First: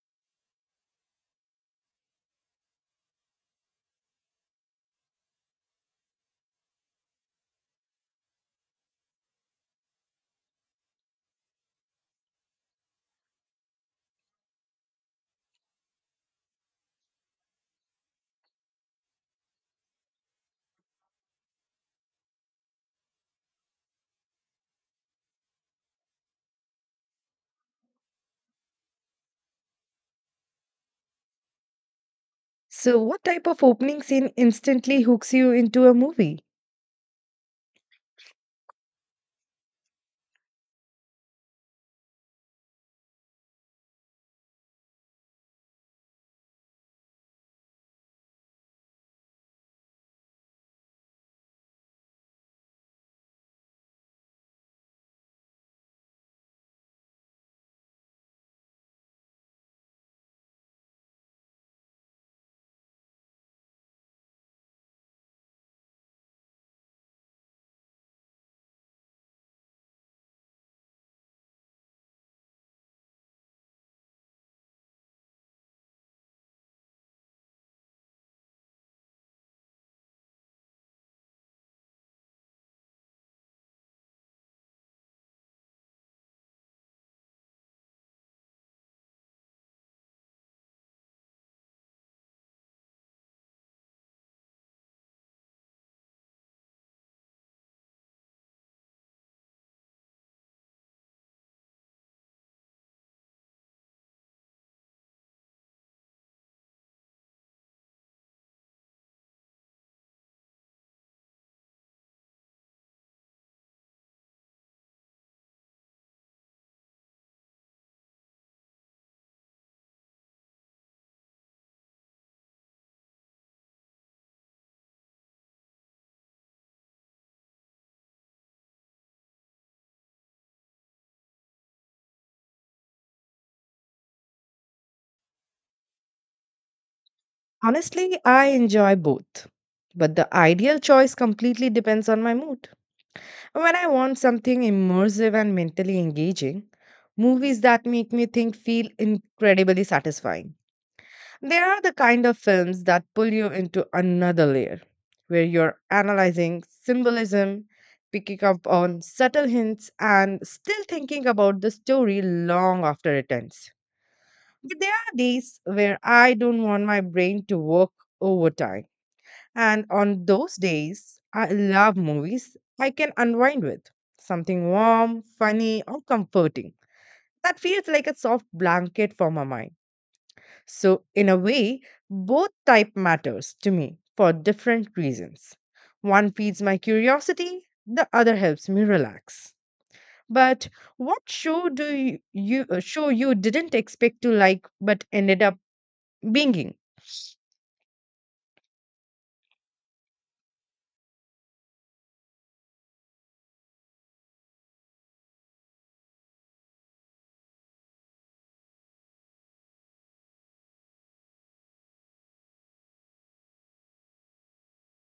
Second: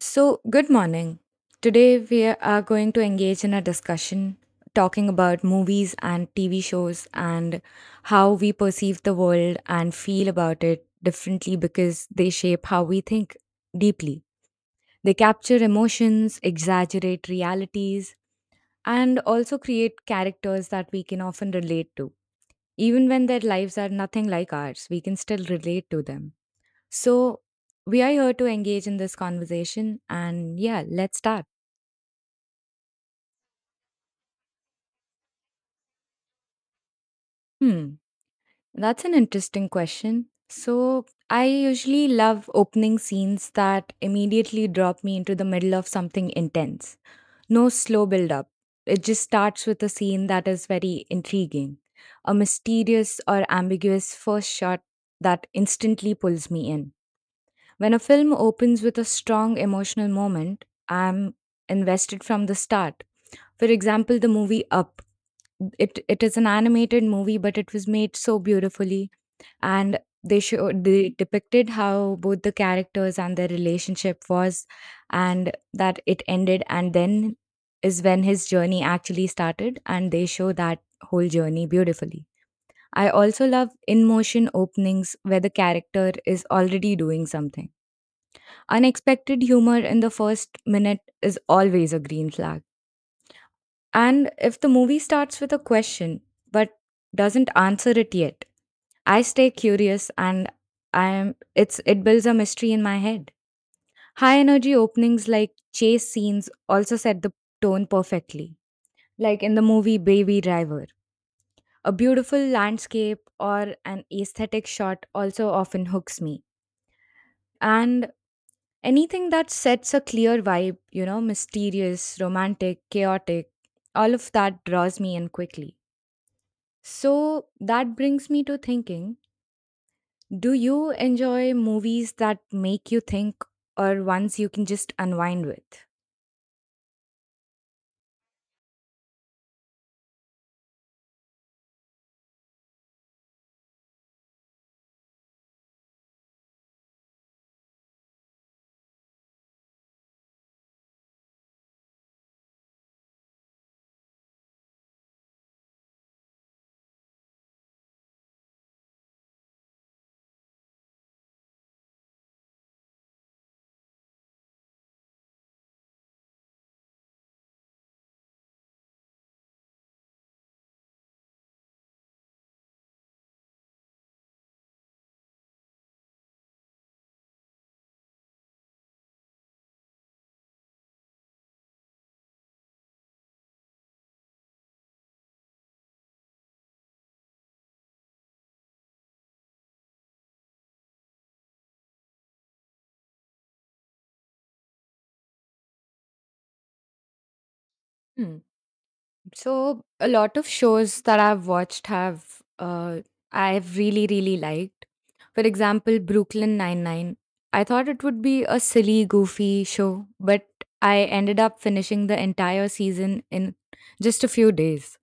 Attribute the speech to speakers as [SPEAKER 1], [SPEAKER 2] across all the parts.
[SPEAKER 1] So, good morning. Today we are going to engage in a discussion talking about movies and TV shows and how we perceive the world and feel about it differently because they shape how we think deeply. They capture emotions, exaggerate realities, and also create characters that we can often relate to. Even when their lives are nothing like ours, we can still relate to them. So, we are here to engage in this conversation, and yeah, let's start.
[SPEAKER 2] So, what type of opening scene instantly hooks you into a movie?
[SPEAKER 1] Hmm, that's an interesting question. So, I usually love opening scenes that immediately drop me into the middle of something intense. No slow build up. It just starts with a scene that is very intriguing, a mysterious or ambiguous first shot that instantly pulls me in. When a film opens with a strong emotional moment, I'm invested from the start. For example, the movie Up. It is an animated movie, but it was made so beautifully and they depicted how both the characters and their relationship was, and that it ended, and then is when his journey actually started, and they show that whole journey beautifully. I also love in motion openings where the character is already doing something unexpected. Humor in the first minute is always a green flag. And if the movie starts with a question but doesn't answer it yet, I stay curious and I am it's it builds a mystery in my head. High energy openings like chase scenes also set the tone perfectly. Like in the movie Baby Driver, a beautiful landscape or an aesthetic shot also often hooks me. And anything that sets a clear vibe, you know, mysterious, romantic, chaotic, all of that draws me in quickly. So that brings me to thinking, do you enjoy movies that make you think or ones you can just unwind with?
[SPEAKER 2] Honestly, I enjoy both. But the ideal choice completely depends on my mood. When I want something immersive and mentally engaging, movies that make me think feel incredibly satisfying. They are the kind of films that pull you into another layer, where you're analyzing symbolism, picking up on subtle hints, and still thinking about the story long after it ends. But there are days where I don't want my brain to work overtime. And on those days, I love movies I can unwind with something warm, funny, or comforting. That feels like a soft blanket for my mind. So, in a way, both type matters to me for different reasons. One feeds my curiosity, the other helps me relax. But what show do you, you show you didn't expect to like but ended up binging.
[SPEAKER 1] Hmm. So a lot of shows that I've watched have I've really, really liked. For example, Brooklyn Nine Nine. I thought it would be a silly, goofy show, but I ended up finishing the entire season in just a few days.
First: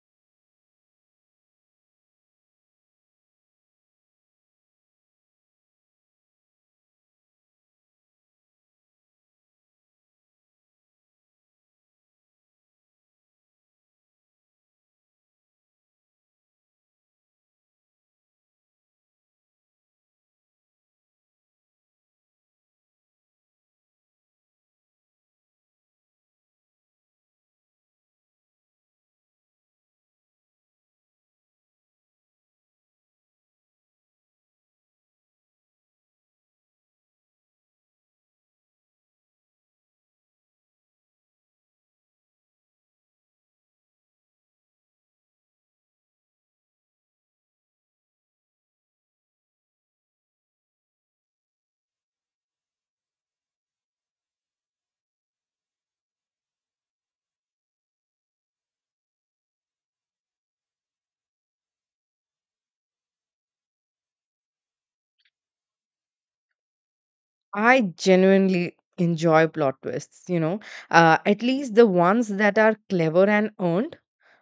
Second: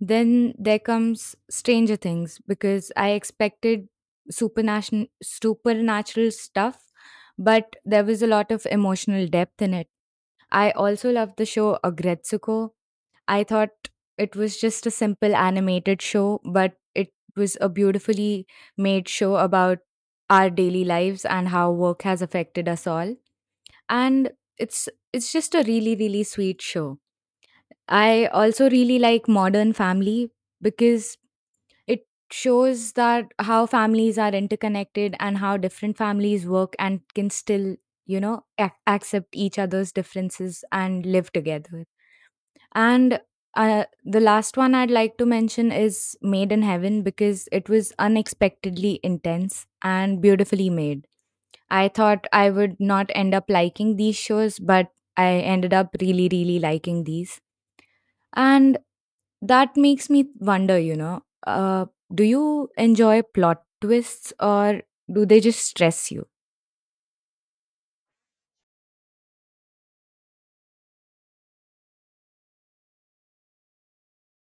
[SPEAKER 1] Then there comes Stranger Things because I expected supernatural stuff, but there was a lot of emotional depth in it. I also loved the show Agretsuko. I thought it was just a simple animated show, but it was a beautifully made show about our daily lives and how work has affected us all. And it's just a really, really sweet show. I also really like Modern Family because it shows that how families are interconnected and how different families work and can still, you know, accept each other's differences and live together. And the last one I'd like to mention is Made in Heaven because it was unexpectedly intense and beautifully made. I thought I would not end up liking these shows, but I ended up really, really liking these. And that makes me wonder, you know, do you enjoy plot twists or do they just stress you?
[SPEAKER 2] I genuinely enjoy plot twists, you know, at least the ones that are clever and earned.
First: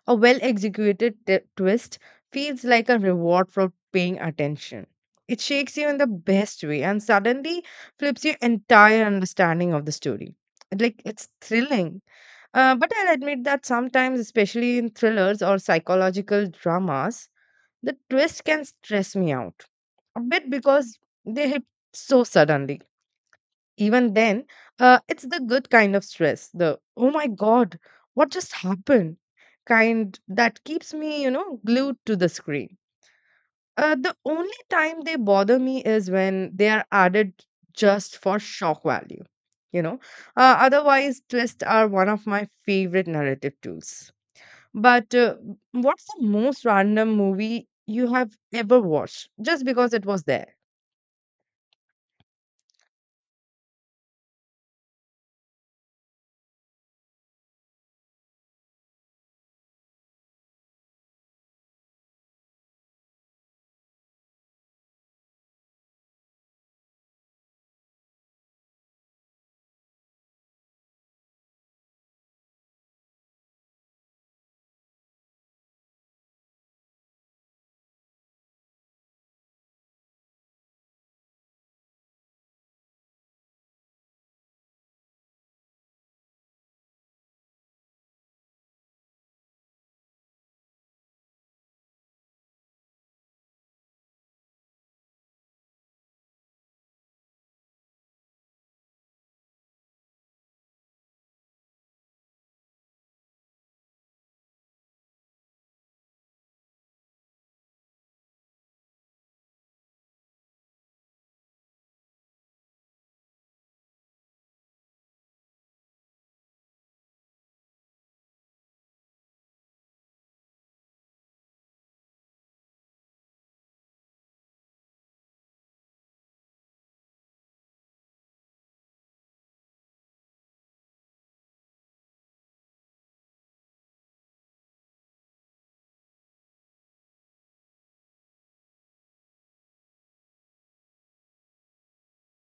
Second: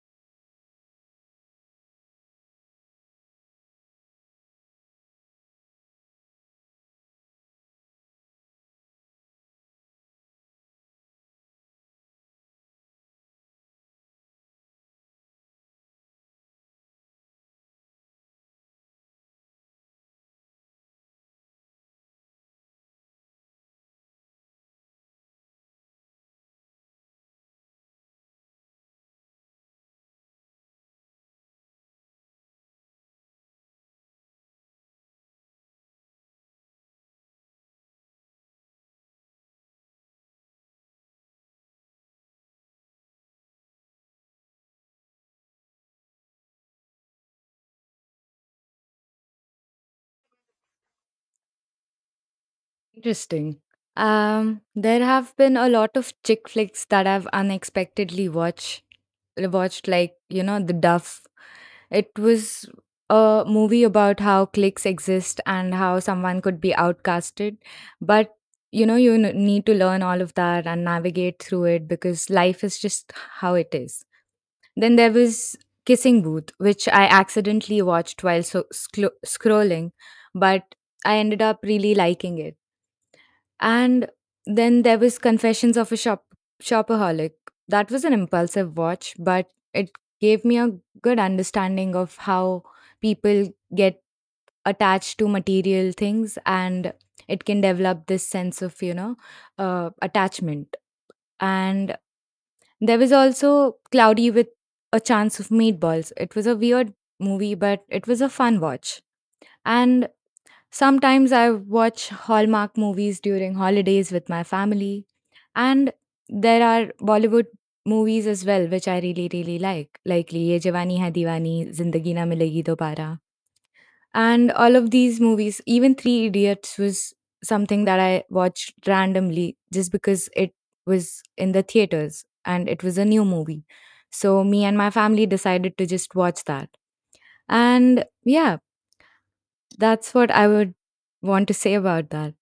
[SPEAKER 2] A well executed twist feels like a reward for paying attention. It shakes you in the best way and suddenly flips your entire understanding of the story. Like it's thrilling. But I'll admit that sometimes, especially in thrillers or psychological dramas, the twist can stress me out a bit because they hit so suddenly. Even then, it's the good kind of stress, the oh my god, what just happened kind that keeps me, you know, glued to the screen. The only time they bother me is when they are added just for shock value, you know. Otherwise, twists are one of my favorite narrative tools. But what's the most random movie you have ever watched just because it was there?
[SPEAKER 1] Interesting. There have been a lot of chick flicks that I've unexpectedly watched like, you know, The Duff. It was a movie about how cliques exist and how someone could be outcasted, but you know you need to learn all of that and navigate through it because life is just how it is. Then there was Kissing Booth, which I accidentally watched while scrolling, but I ended up really liking it. And then there was Confessions of a Shopaholic. That was an impulsive watch, but it gave me a good understanding of how people get attached to material things, and it can develop this sense of, you know, attachment. And there was also Cloudy with a Chance of Meatballs. It was a weird movie, but it was a fun watch. And sometimes I watch Hallmark movies during holidays with my family. And there are Bollywood movies as well, which I really, really like Liye Jawani Hai Diwani, Zindagi Na Milegi Dobara, and all of these movies. Even three idiots was something that I watched randomly just because it was in the theaters and it was a new movie, so me and my family decided to just watch that. And yeah, that's what I would want to say about that.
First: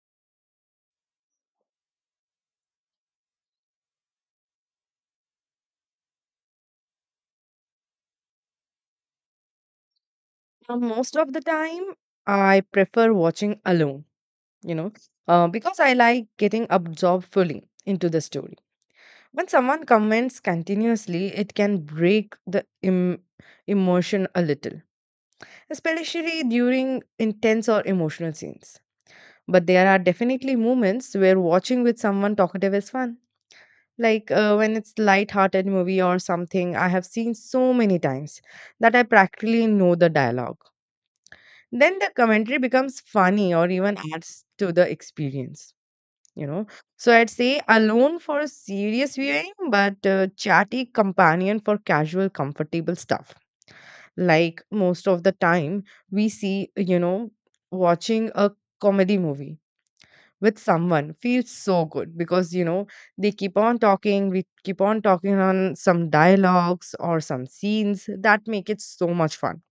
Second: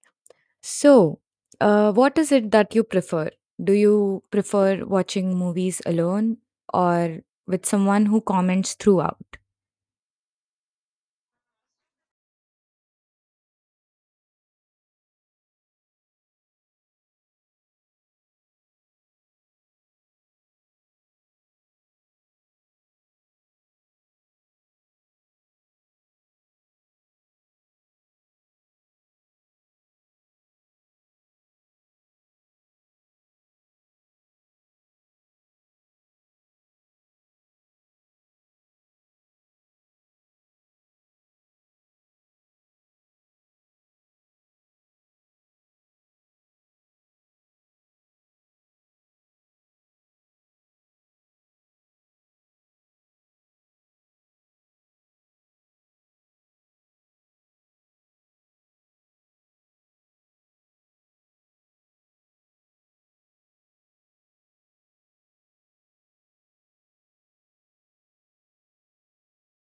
[SPEAKER 1] So, what is it that you prefer? Do you prefer watching movies alone or with someone who comments throughout?
[SPEAKER 2] Most of the time, I prefer watching alone, you know, because I like getting absorbed fully into the story. When someone comments continuously, it can break the emotion a little, especially during intense or emotional scenes. But there are definitely moments where watching with someone talkative is fun. Like when it's light-hearted movie or something I have seen so many times that I practically know the dialogue. Then the commentary becomes funny or even adds to the experience, you know. So I'd say alone for serious viewing, but a chatty companion for casual comfortable stuff. Like, most of the time, we see, you know, watching a comedy movie with someone feels so good because, you know, they keep on talking, we keep on talking on some dialogues or some scenes that make it so much fun.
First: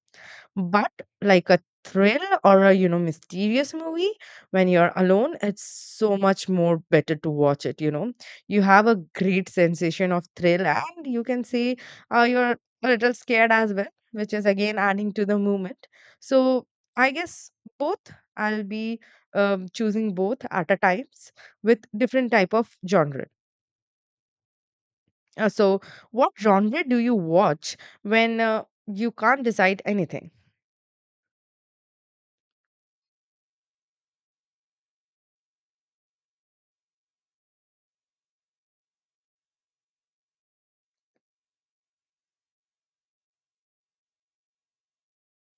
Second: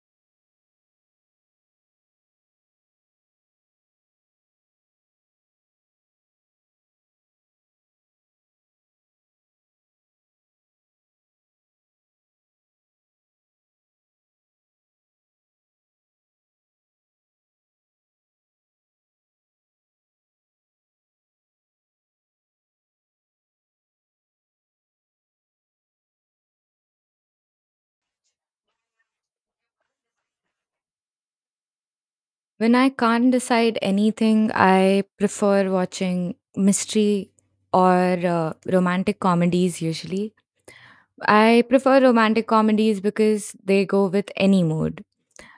[SPEAKER 2] But like a thrill or a, you know, mysterious movie, when you're alone, it's so much more better to watch it, you know. You have a great sensation of thrill, and you can say, you're a little scared as well, which is again adding to the moment. So I guess both, I'll be choosing both at a times with different type of genre. So what genre do you watch when you can't decide anything?
[SPEAKER 1] When I can't decide anything, I prefer watching mystery or romantic comedies usually. I prefer romantic comedies because they go with any mood.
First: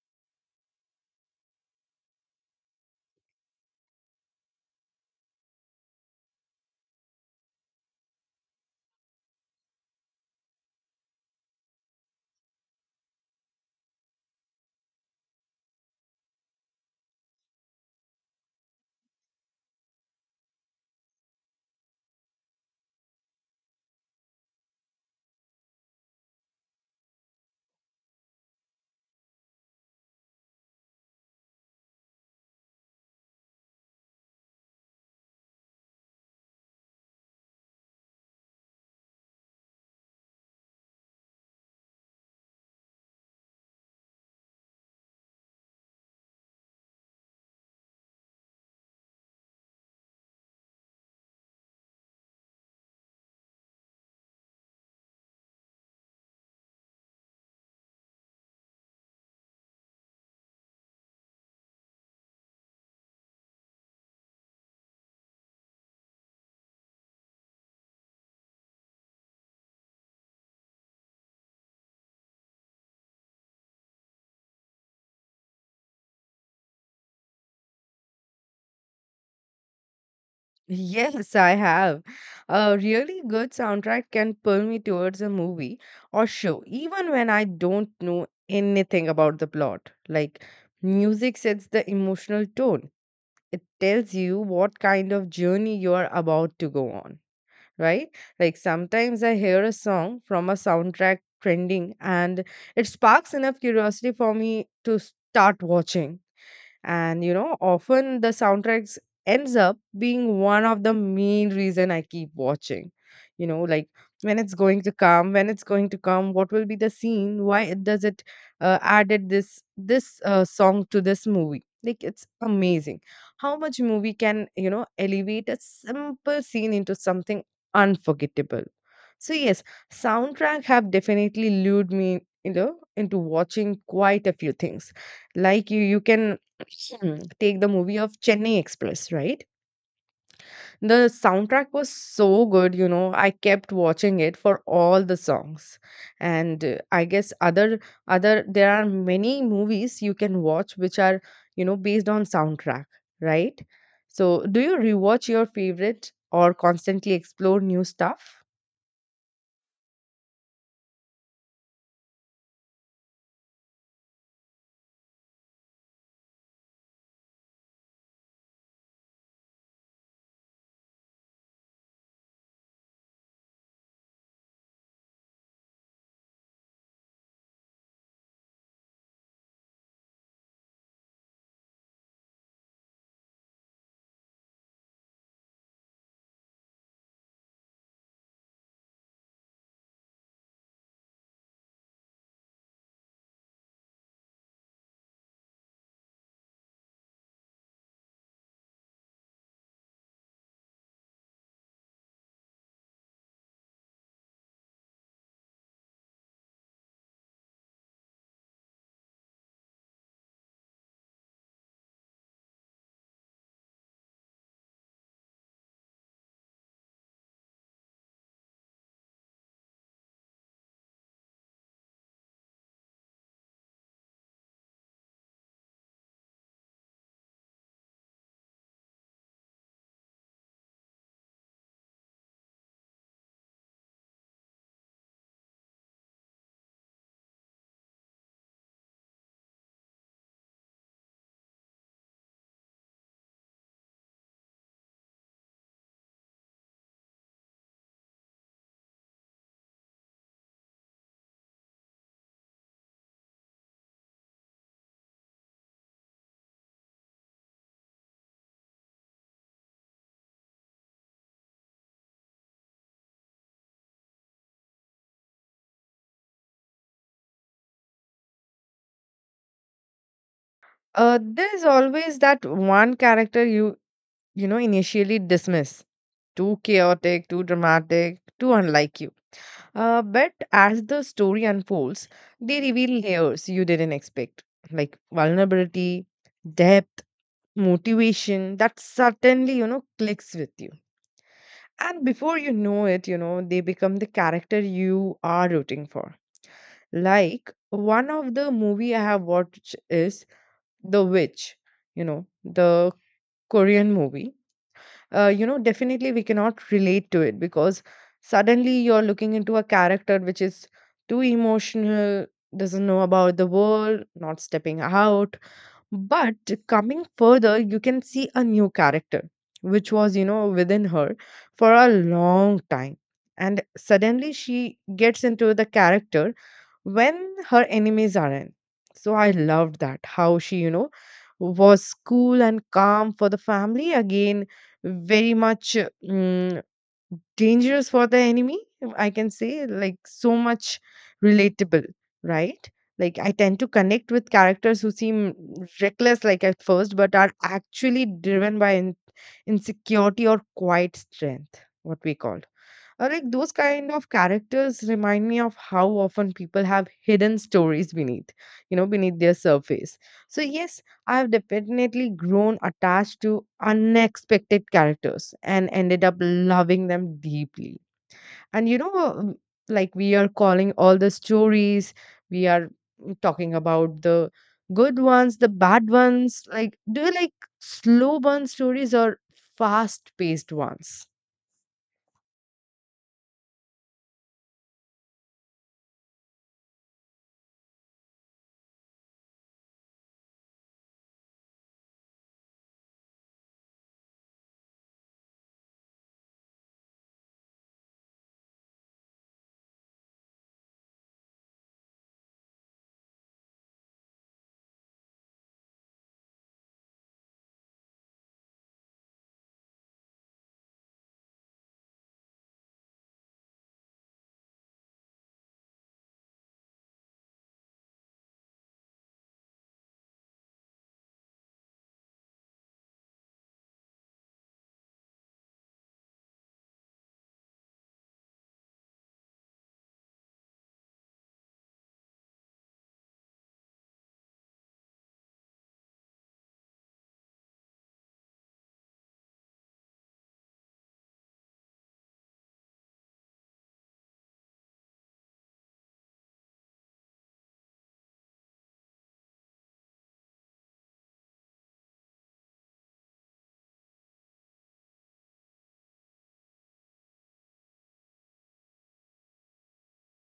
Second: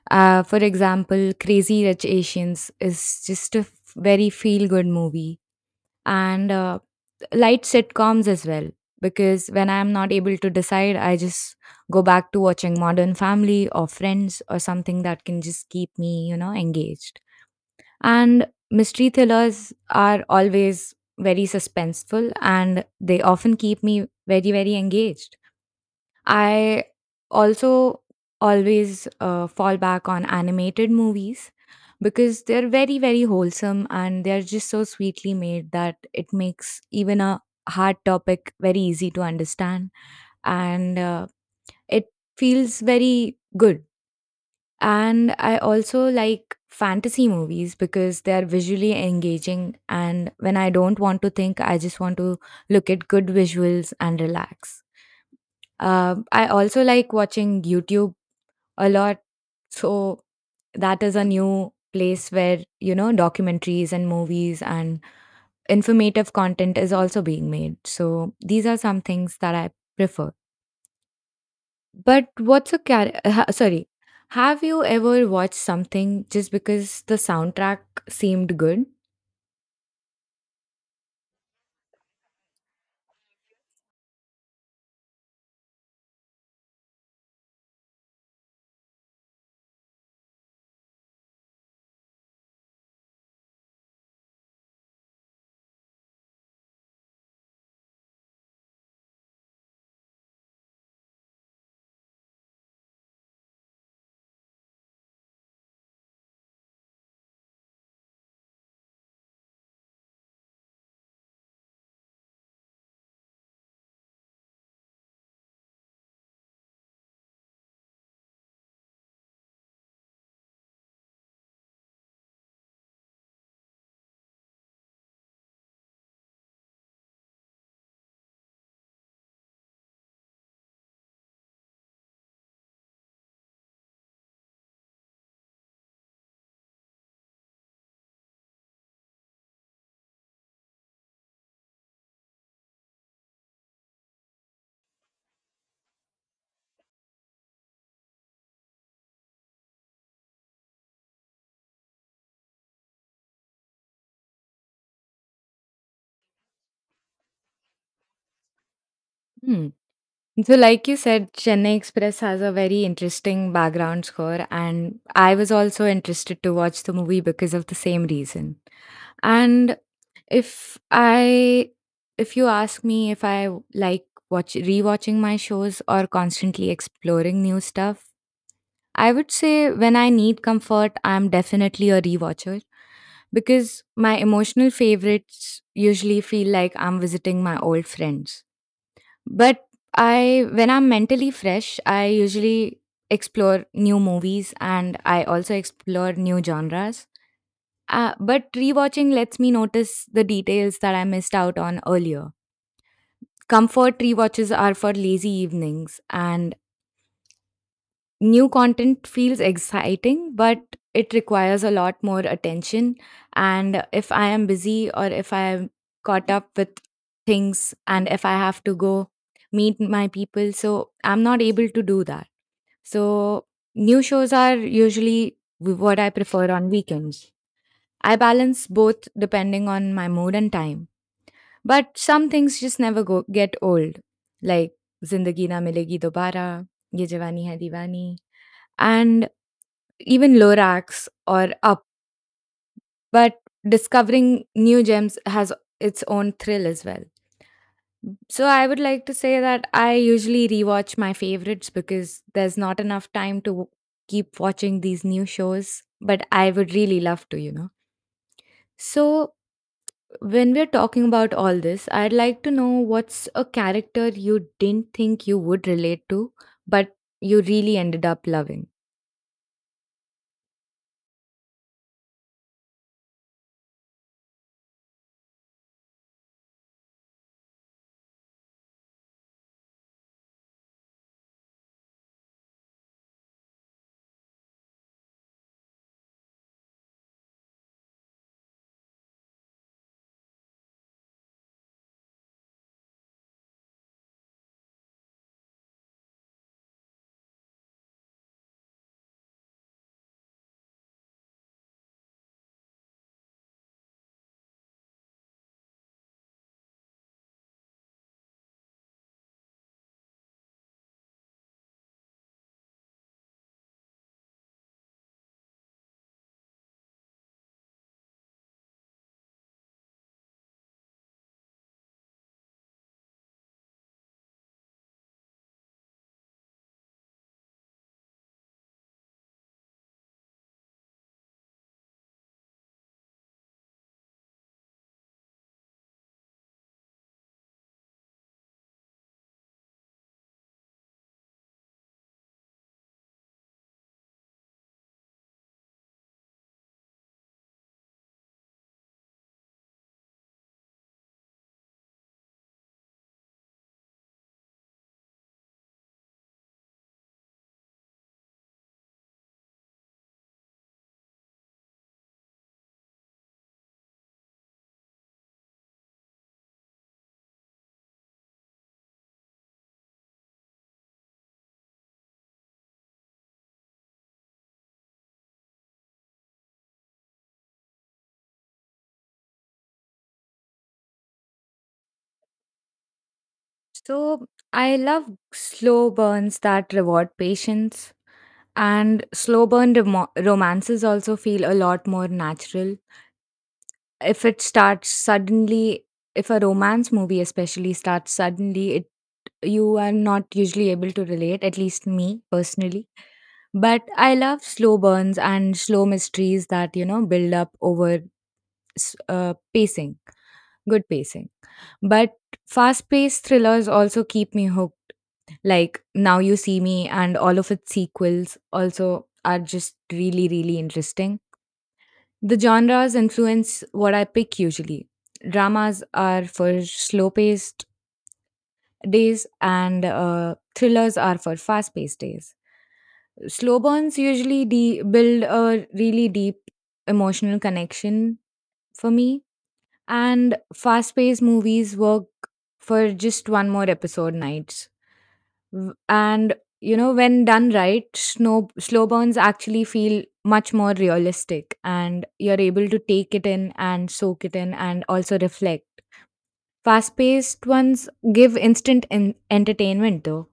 [SPEAKER 1] For example, Crazy Rich Asians is just a very feel good movie, and light sitcoms as well. Because when I'm not able to decide, I just go back to watching Modern Family or Friends or something that can just keep me, you know, engaged. And mystery thrillers are always very suspenseful and they often keep me very, very engaged. I also always fall back on animated movies because they're very, very wholesome and they're just so sweetly made that it makes even a hard topic very easy to understand. And it feels very good. And I also like fantasy movies because they are visually engaging. And when I don't want to think, I just want to look at good visuals and relax. I also like watching YouTube a lot. So that is a new place where, you know, documentaries and movies and informative content is also being made. So these are some things that I prefer. But what's a char- ha- sorry, have you ever watched something just because the soundtrack seemed good?
[SPEAKER 2] Yes, I have. A really good soundtrack can pull me towards a movie or show, even when I don't know anything about the plot. Like, music sets the emotional tone, it tells you what kind of journey you are about to go on, right? Like, sometimes I hear a song from a soundtrack trending and it sparks enough curiosity for me to start watching. And, you know, often the soundtracks ends up being one of the main reason I keep watching, you know. Like, when it's going to come, when it's going to come, what will be the scene, why it does it, added this song to this movie. Like, it's amazing how much movie can, you know, elevate a simple scene into something unforgettable. So yes, soundtrack have definitely lured me, you know, into watching quite a few things. Like, take the movie of Chennai Express, right? The soundtrack was so good, you know. I kept watching it for all the songs. And I guess other other there are many movies you can watch which are, you know, based on soundtrack, right? So, do you rewatch your favorite or constantly explore new stuff?
[SPEAKER 1] Hmm. So, like you said, Chennai Express has a very interesting background score, and I was also interested to watch the movie because of the same reason. And if I, if you ask me if I like watch rewatching my shows or constantly exploring new stuff, I would say when I need comfort, I'm definitely a rewatcher because my emotional favorites usually feel like I'm visiting my old friends. But I when I'm mentally fresh, I usually explore new movies and I also explore new genres. But rewatching lets me notice the details that I missed out on earlier. Comfort rewatches are for lazy evenings, and new content feels exciting, but it requires a lot more attention. And if I am busy, or if I am caught up with things, and if I have to go meet my people, so I'm not able to do that. So, new shows are usually what I prefer on weekends. I balance both depending on my mood and time. But some things just never go get old, like Zindagi Na Milegi Dobara, Ye Jawani Hai Diwani, and even Lorax or Up, but discovering new gems has its own thrill as well. So I would like to say that I usually rewatch my favorites because there's not enough time to keep watching these new shows, but I would really love to, you know. So when we're talking about all this, I'd like to know what's a character you didn't think you would relate to, but you really ended up loving.
[SPEAKER 2] There is always that one character you, you know, initially dismiss. Too chaotic, too dramatic, too unlike you. But as the story unfolds, they reveal layers you didn't expect, like vulnerability, depth, motivation that certainly, you know, clicks with you. And before you know it, you know, they become the character you are rooting for. Like one of the movie I have watched is The Witch, you know, the Korean movie. You know, definitely we cannot relate to it because suddenly you're looking into a character which is too emotional, doesn't know about the world, not stepping out. But coming further, you can see a new character which was, you know, within her for a long time. And suddenly she gets into the character when her enemies aren't. So I loved that how she, you know, was cool and calm for the family. Again, very much dangerous for the enemy. I can say like so much relatable, right? Like I tend to connect with characters who seem reckless, like at first, but are actually driven by insecurity or quiet strength, what we call. Like those kind of characters remind me of how often people have hidden stories beneath, you know, beneath their surface. So yes, I have definitely grown attached to unexpected characters and ended up loving them deeply. And, you know, like we are calling all the stories, we are talking about the good ones, the bad ones. Like, do you like slow burn stories or fast paced ones?
[SPEAKER 1] So I love slow burns that reward patience, and slow burn romances also feel a lot more natural. If it starts suddenly, if a romance movie especially starts suddenly, it you are not usually able to relate, at least me personally. But I love slow burns and slow mysteries that, you know, build up over pacing, good pacing. But fast paced thrillers also keep me hooked. Like Now You See Me and all of its sequels also are just really, really interesting. The genres influence what I pick usually. Dramas are for slow paced days, and thrillers are for fast paced days. Slow burns usually build a really deep emotional connection for me, and fast paced movies work for just one more episode nights. And you know, when done right, slow burns actually feel much more realistic and you're able to take it in and soak it in and also reflect. Fast paced ones give instant entertainment though.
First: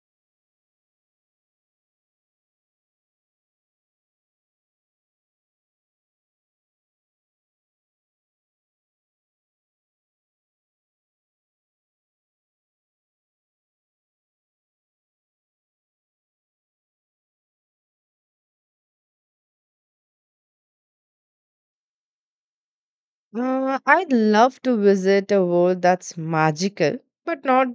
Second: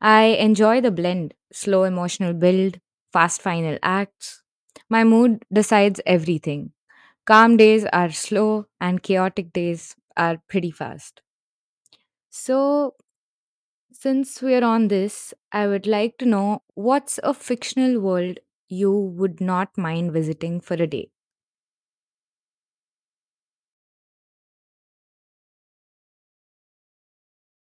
[SPEAKER 1] I enjoy the blend: slow emotional build, fast final acts. My mood decides everything. Calm days are slow, and chaotic days are pretty fast. So, since we're on this, I would like to know what's a fictional world you would not mind visiting for a day?
[SPEAKER 2] I'd love to visit a world that's magical, but not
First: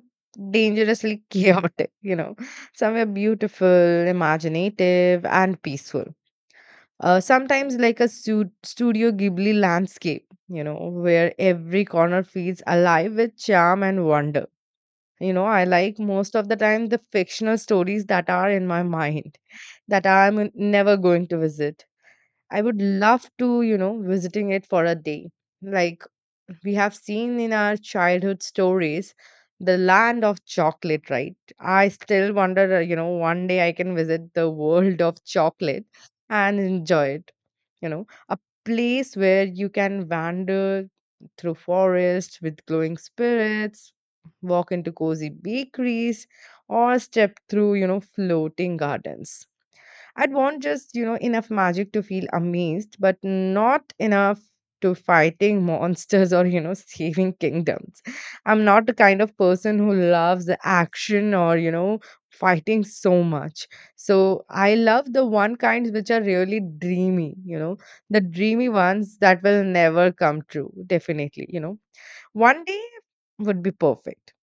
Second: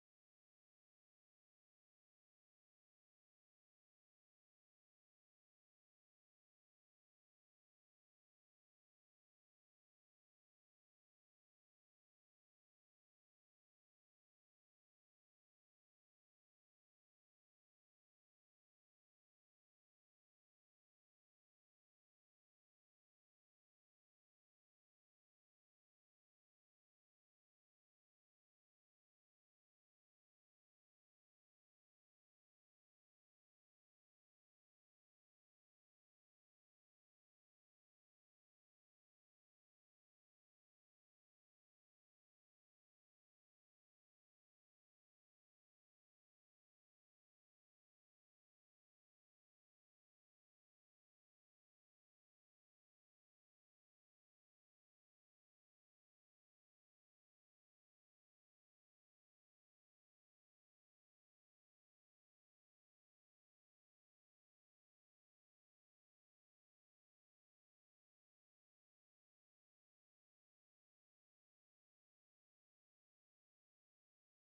[SPEAKER 2] dangerously chaotic, you know, somewhere beautiful, imaginative, and peaceful. Sometimes like a Studio Ghibli landscape, you know, where every corner feels alive with charm and wonder. You know, I like most of the time the fictional stories that are in my mind that I'm never going to visit. I would love to, you know, visiting it for a day. Like, we have seen in our childhood stories the land of chocolate, right? I still wonder, you know, one day I can visit the world of chocolate and enjoy it, you know. A place where you can wander through forests with glowing spirits, walk into cozy bakeries, or step through, you know, floating gardens. I'd want just, you know, enough magic to feel amazed, but not enough to fighting monsters or, you know, saving kingdoms. I'm not the kind of person who loves the action or, you know, fighting so much. So I love the one kinds which are really dreamy, you know, the dreamy ones that will never come true, definitely, you know. One day would be perfect,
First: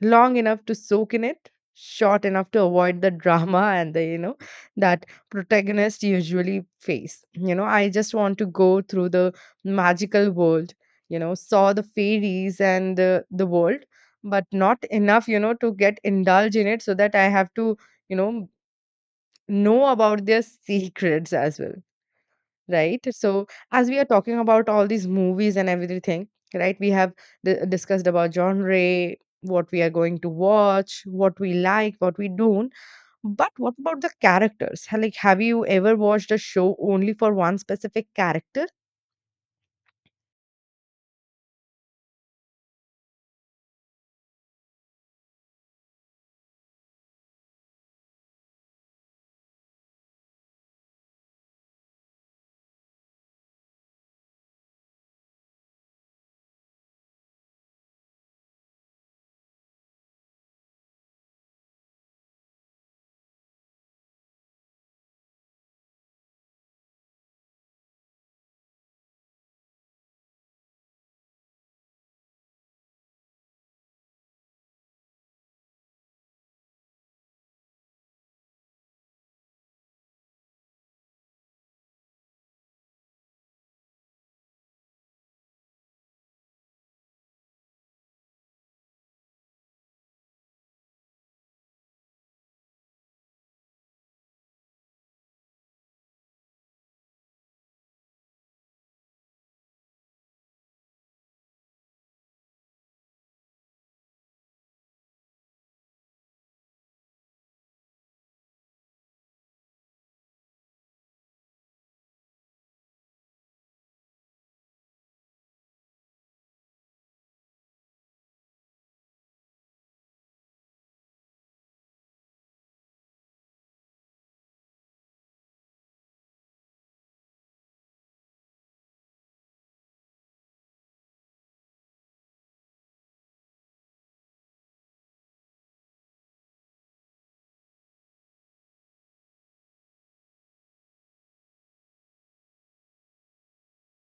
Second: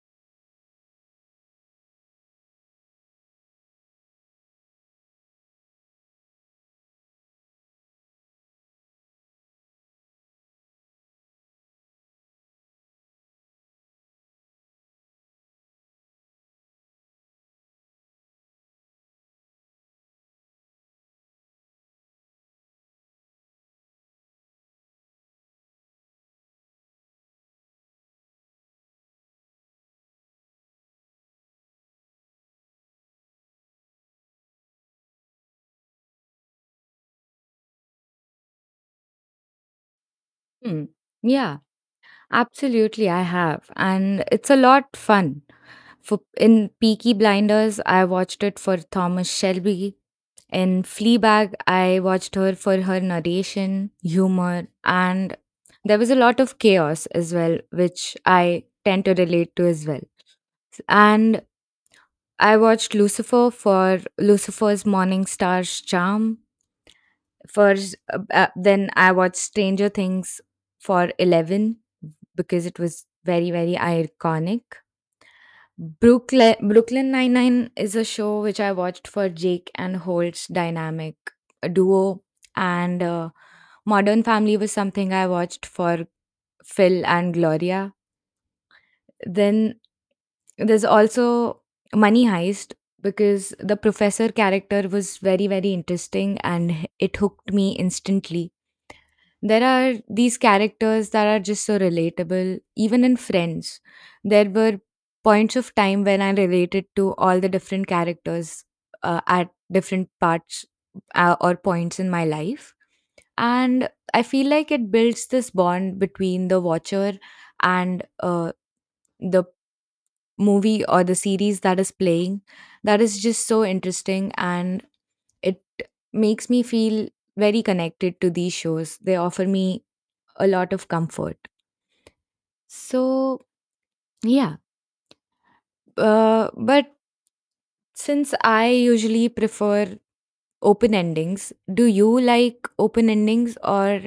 [SPEAKER 2] long enough to soak in it, short enough to avoid the drama and the, that protagonist usually face, you know. I just want to go through the magical world, you know, saw the fairies and the world, but not enough, you know, to get indulged in it so that I have to, you know about their secrets as well. Right? So, as we are talking about all these movies and everything, right? We have discussed about genre, what we are going to watch, what we like, what we don't. But what about the characters? Like, have you ever watched a show only for one specific character?
[SPEAKER 1] Hmm. Yeah, absolutely, I have. And it's a lot fun. For in Peaky Blinders, I watched it for Thomas Shelby. In Fleabag, I watched her for her narration, humor, and there was a lot of chaos as well, which I tend to relate to as well. And I watched Lucifer for Lucifer's Morning Star's charm. For Then I watched Stranger Things for Eleven because it was very very iconic. Brooklyn Nine Nine is a show which I watched for Jake and Holt's dynamic duo, and Modern Family was something I watched for Phil and Gloria. Then there's also Money Heist because the professor character was very very interesting and it hooked me instantly. There are these characters that are just so relatable, even in Friends. There were points of time when I related to all the different characters at different parts or points in my life. And I feel like it builds this bond between the watcher and the movie or the series that is playing that is just so interesting and it makes me feel very connected to these shows. They offer me a lot of comfort. So, yeah. But since I usually prefer open endings, do you like open endings or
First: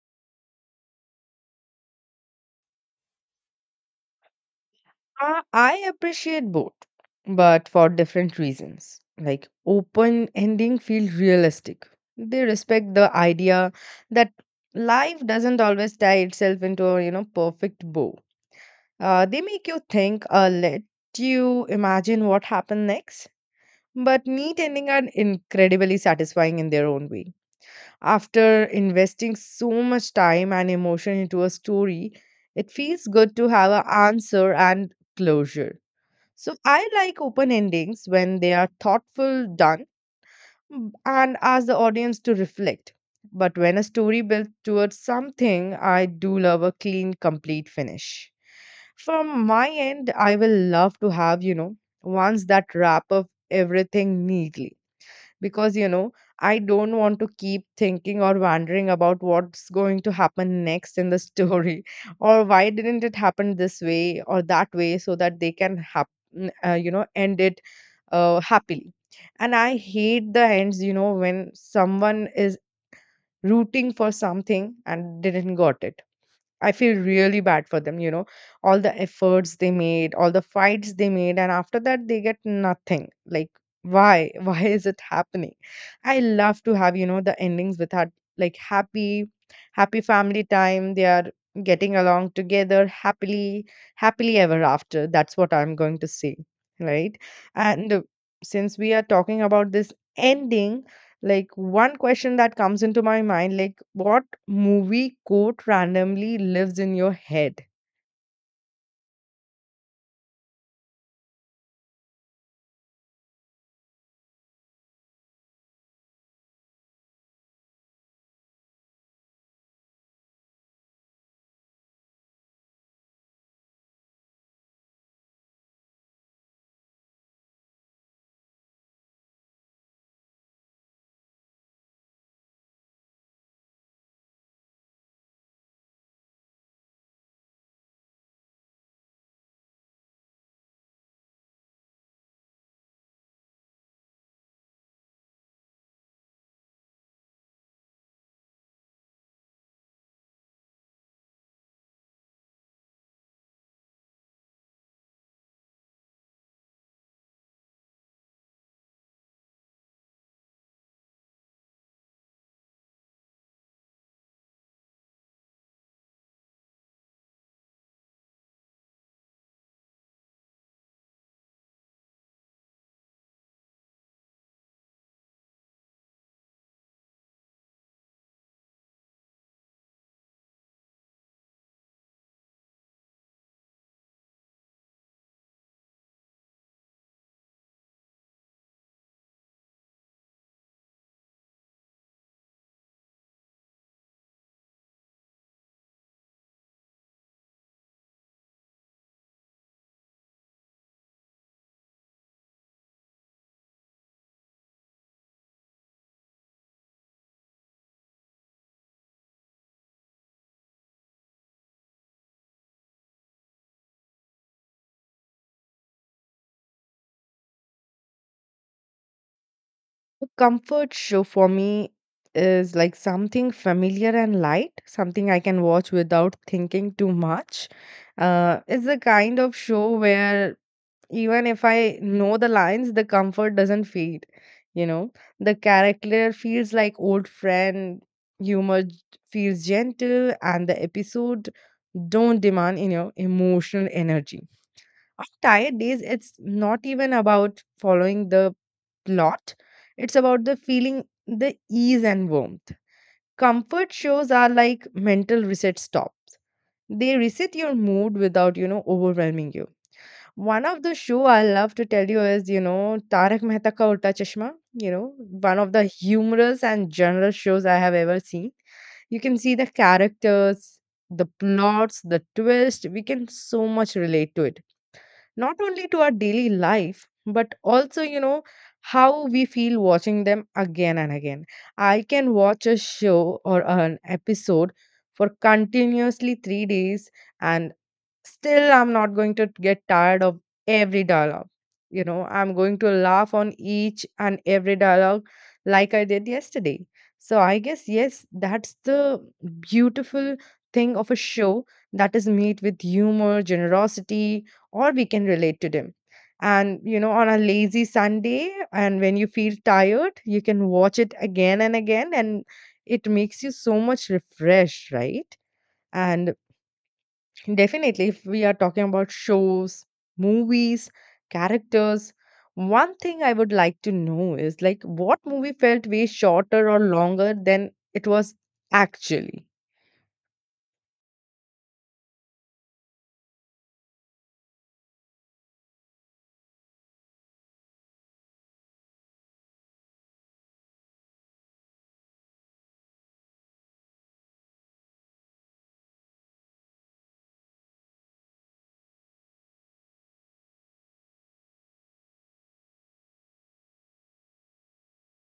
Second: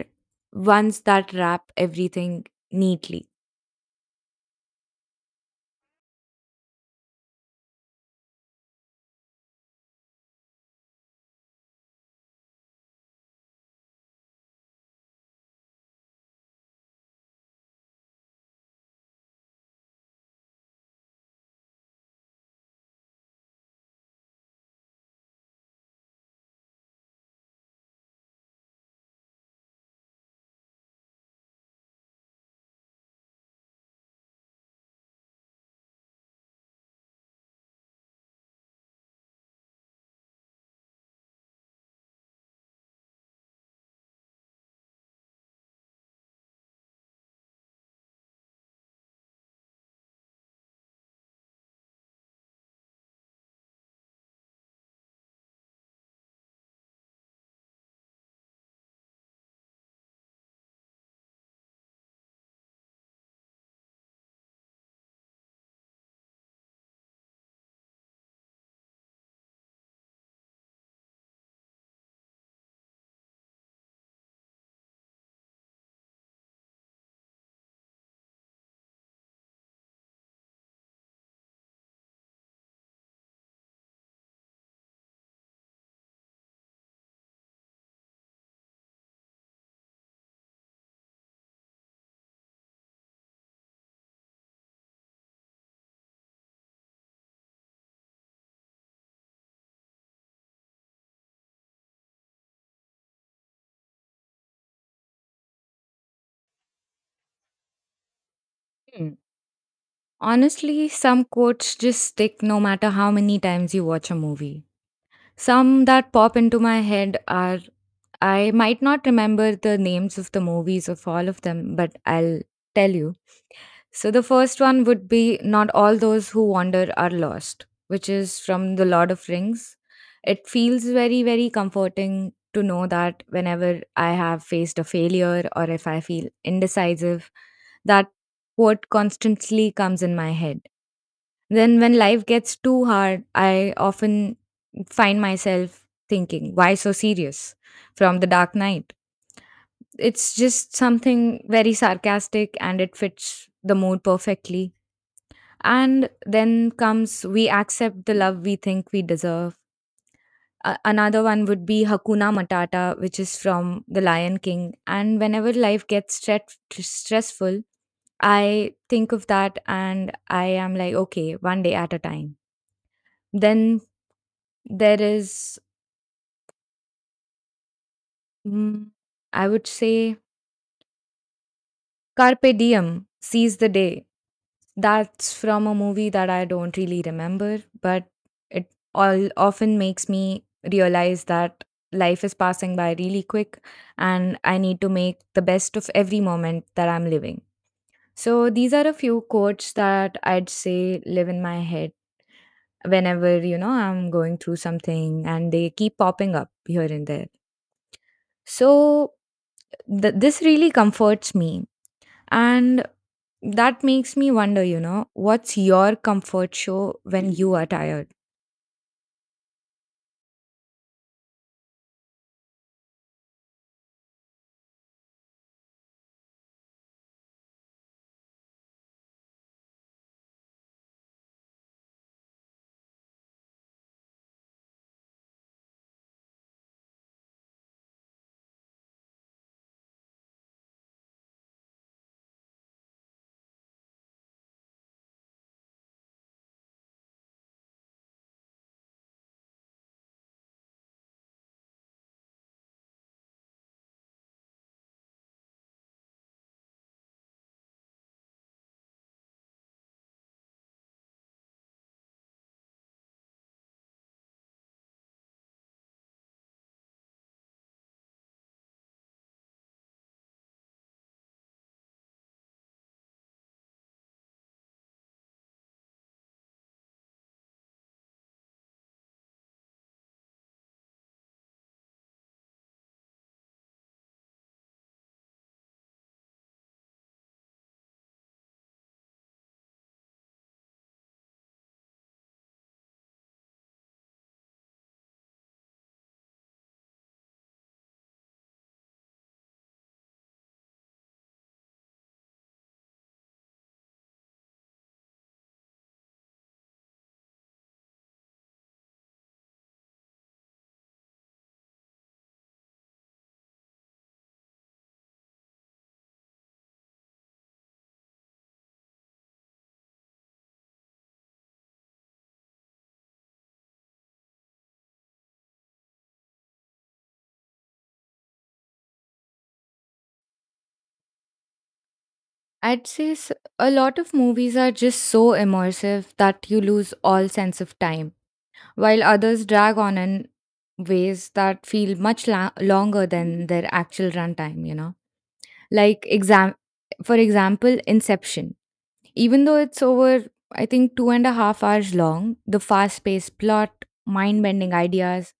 [SPEAKER 1] ones that wrap everything neatly?
[SPEAKER 2] I appreciate both, but for different reasons. Like open ending feel realistic. They respect the idea that life doesn't always tie itself into a, perfect bow. They make you think or let you imagine what happened next. But neat ending are incredibly satisfying in their own way. After investing so much time and emotion into a story, it feels good to have an answer and closure. So I like open endings when they are thoughtful, done, and ask the audience to reflect. But when a story builds towards something, I do love a clean, complete finish. From my end, I will love to have, you know, ones that wrap up everything neatly because, you know, I don't want to keep thinking or wondering about what's going to happen next in the story or why didn't it happen this way or that way so that they can you know end it, happily. And I hate the ends, you know, when someone is rooting for something and didn't got it. I feel really bad for them, you know, all the efforts they made, all the fights they made, and after that, they get nothing. Like, why? Why is it happening? I love to have, you know, the endings with her, like happy, happy family time. They are getting along together happily, happily ever after. That's what I'm going to say, right? And since we are talking about this ending, like one question that comes into my mind, like what movie quote randomly lives in your head?
[SPEAKER 1] Hmm. Honestly, some quotes just stick no matter how many times you watch a movie. Some that pop into my head are, I might not remember the names of the movies of all of them, but I'll tell you. So the first one would be "Not All Those Who Wander Are Lost," which is from The Lord of Rings. It feels very, very comforting to know that whenever I have faced a failure or if I feel indecisive, that quote constantly comes in my head. Then, when life gets too hard, I often find myself thinking, "Why so serious?" from The Dark Knight. It's just something very sarcastic and it fits the mood perfectly, and then comes "we accept the love we think we deserve." A Another one would be Hakuna Matata, which is from The Lion King. And whenever life gets stressful, I think of that and I am like, okay, one day at a time. Then there is, mm, I would say, Carpe Diem, Seize the Day. That's from a movie that I don't really remember, but it all often makes me realize that life is passing by really quick and I need to make the best of every moment that I'm living. So these are a few quotes that I'd say live in my head whenever, you know, I'm going through something and they keep popping up here and there. So this really comforts me, and that makes me wonder, you know, what's your comfort show when you are tired?
[SPEAKER 2] Comfort show for me is like something familiar and light, something I can watch without thinking too much. It's the kind of show where even if I know the lines, the comfort doesn't fade. You know, the character feels like old friend, humor feels gentle, and the episode don't demand, you know, emotional energy. On tired days, it's not even about following the plot. It's about the feeling, the ease and warmth. Comfort shows are like mental reset stops. They reset your mood without, you know, overwhelming you. One of the show I love to tell you is, you know, Tarak Mehta Ka Ulta Chashma. You know, one of the humorous and general shows I have ever seen. You can see the characters, the plots, the twist. We can so much relate to it, not only to our daily life, but also, you know, how we feel watching them again and again. I can watch a show or an episode for continuously 3 days, and still, I'm not going to get tired of every dialogue. You know, I'm going to laugh on each and every dialogue like I did yesterday. So I guess, yes, that's the beautiful thing of a show that is made with humor, generosity, or we can relate to them. And, you know, on a lazy Sunday, and when you feel tired, you can watch it again and again, and it makes you so much refreshed, right? And definitely, if we are talking about shows, movies, characters, one thing I would like to know is like what movie felt way shorter or longer than it was actually?
[SPEAKER 1] I'd say s- a lot of movies are just so immersive that you lose all sense of time, while others drag on in ways that feel much longer than their actual runtime, you know. Like, for example, Inception. Even though it's over, I think, 2.5 hours long, the fast paced plot, mind bending ideas,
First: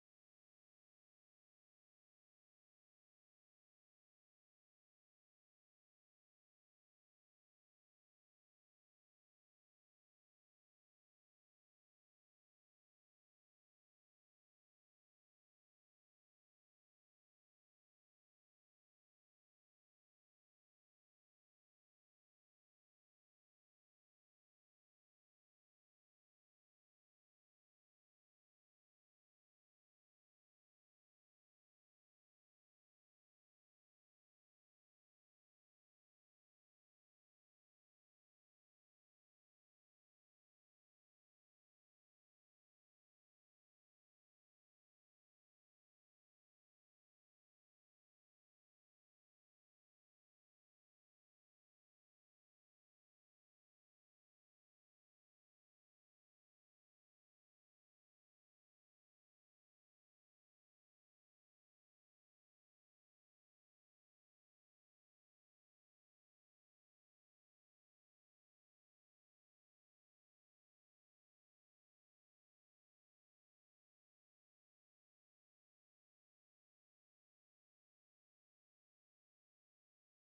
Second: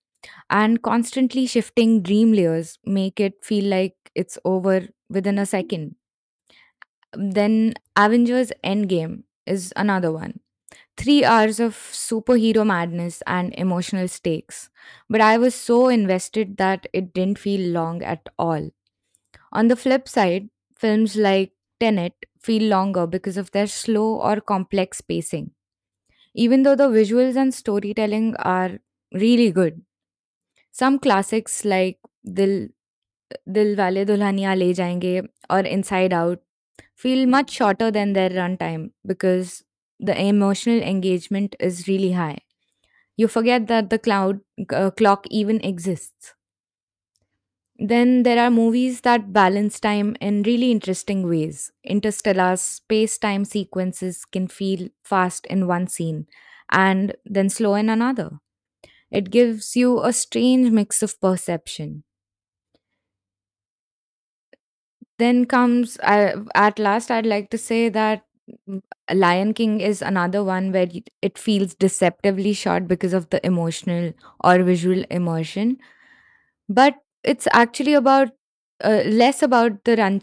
[SPEAKER 1] and constantly shifting dream layers make it feel like it's over within a second. Then Avengers Endgame is another one. 3 hours of superhero madness and emotional stakes. But I was so invested that it didn't feel long at all. On the flip side, films like Tenet feel longer because of their slow or complex pacing, even though the visuals and storytelling are really good. Some classics like Dil Dil Wale Dulhania Le Jayenge or Inside Out feel much shorter than their runtime because the emotional engagement is really high. You forget that the cloud clock even exists. Then there are movies that balance time in really interesting ways. Interstellar's space time sequences can feel fast in one scene and then slow in another. It gives you a strange mix of perception. Then comes, at last I'd like to say that, mm, Lion King is another one where it feels deceptively short because of the emotional or visual immersion, but it's actually about less about the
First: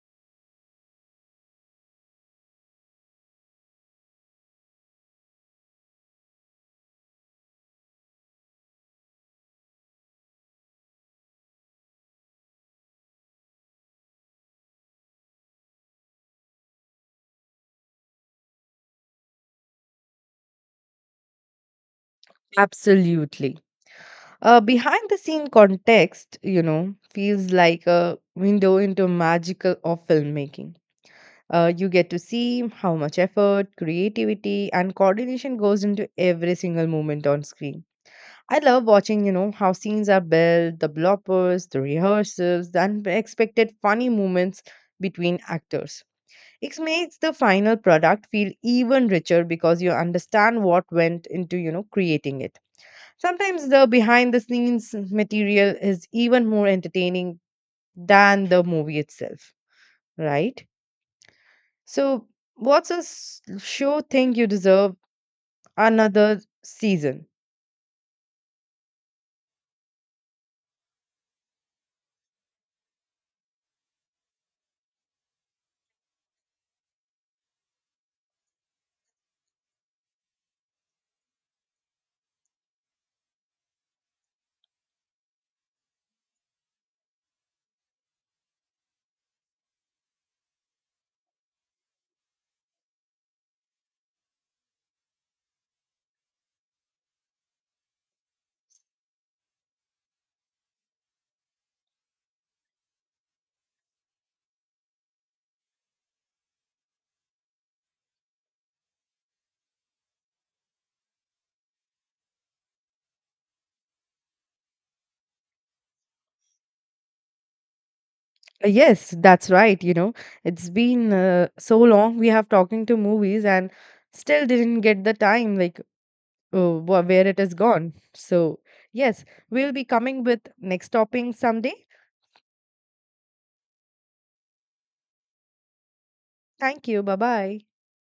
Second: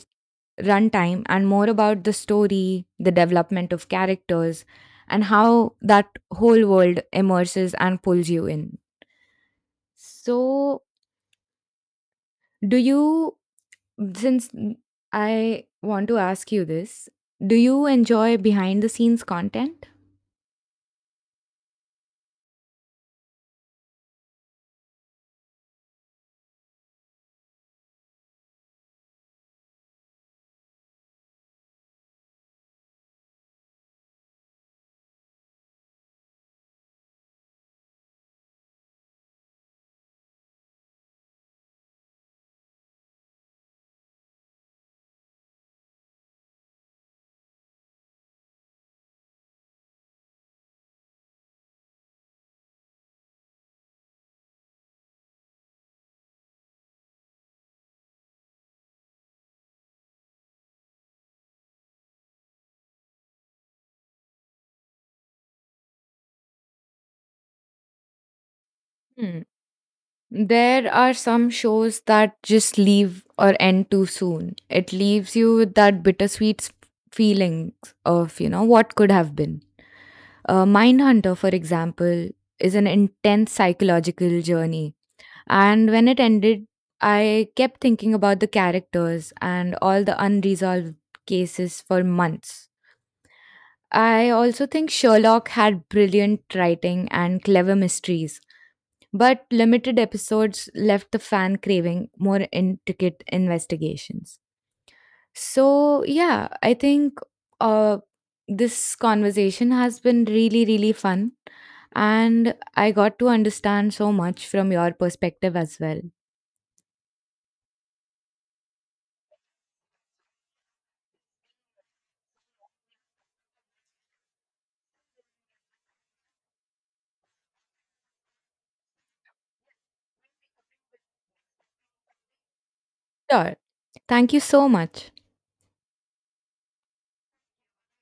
[SPEAKER 1] runtime and more about the story, the development of characters, and how that whole world immerses and pulls you in. So, do you Since mm, I want to ask you this, do you enjoy behind the scenes content?
[SPEAKER 2] Absolutely. Behind the scene context, you know, feels like a window into magical of filmmaking. You get to see how much effort, creativity, and coordination goes into every single moment on screen. I love watching, you know, how scenes are built, the bloopers, the rehearsals, the unexpected funny moments between actors. It makes the final product feel even richer because you understand what went into, you know, creating it. Sometimes the behind the scenes material is even more entertaining than the movie itself, right? So, what's a show think you deserve another season?
[SPEAKER 1] Hmm. There are some shows that just leave or end too soon. It leaves you with that bittersweet feeling of, you know, what could have been. Mindhunter, for example, is an intense psychological journey. And when it ended, I kept thinking about the characters and all the unresolved cases for months. I also think Sherlock had brilliant writing and clever mysteries, but limited episodes left the fan craving more intricate investigations. So, yeah, I think uh, this conversation has been really, really fun, and I got to understand so much from your perspective as well.
[SPEAKER 2] Yes, that's right. You know, it's been so long we have talking to movies and still didn't get the time, like, where it is gone. So, yes, we'll be coming with next topping someday.
[SPEAKER 1] Sure. Thank you so much.
[SPEAKER 2] Thank you. Bye bye.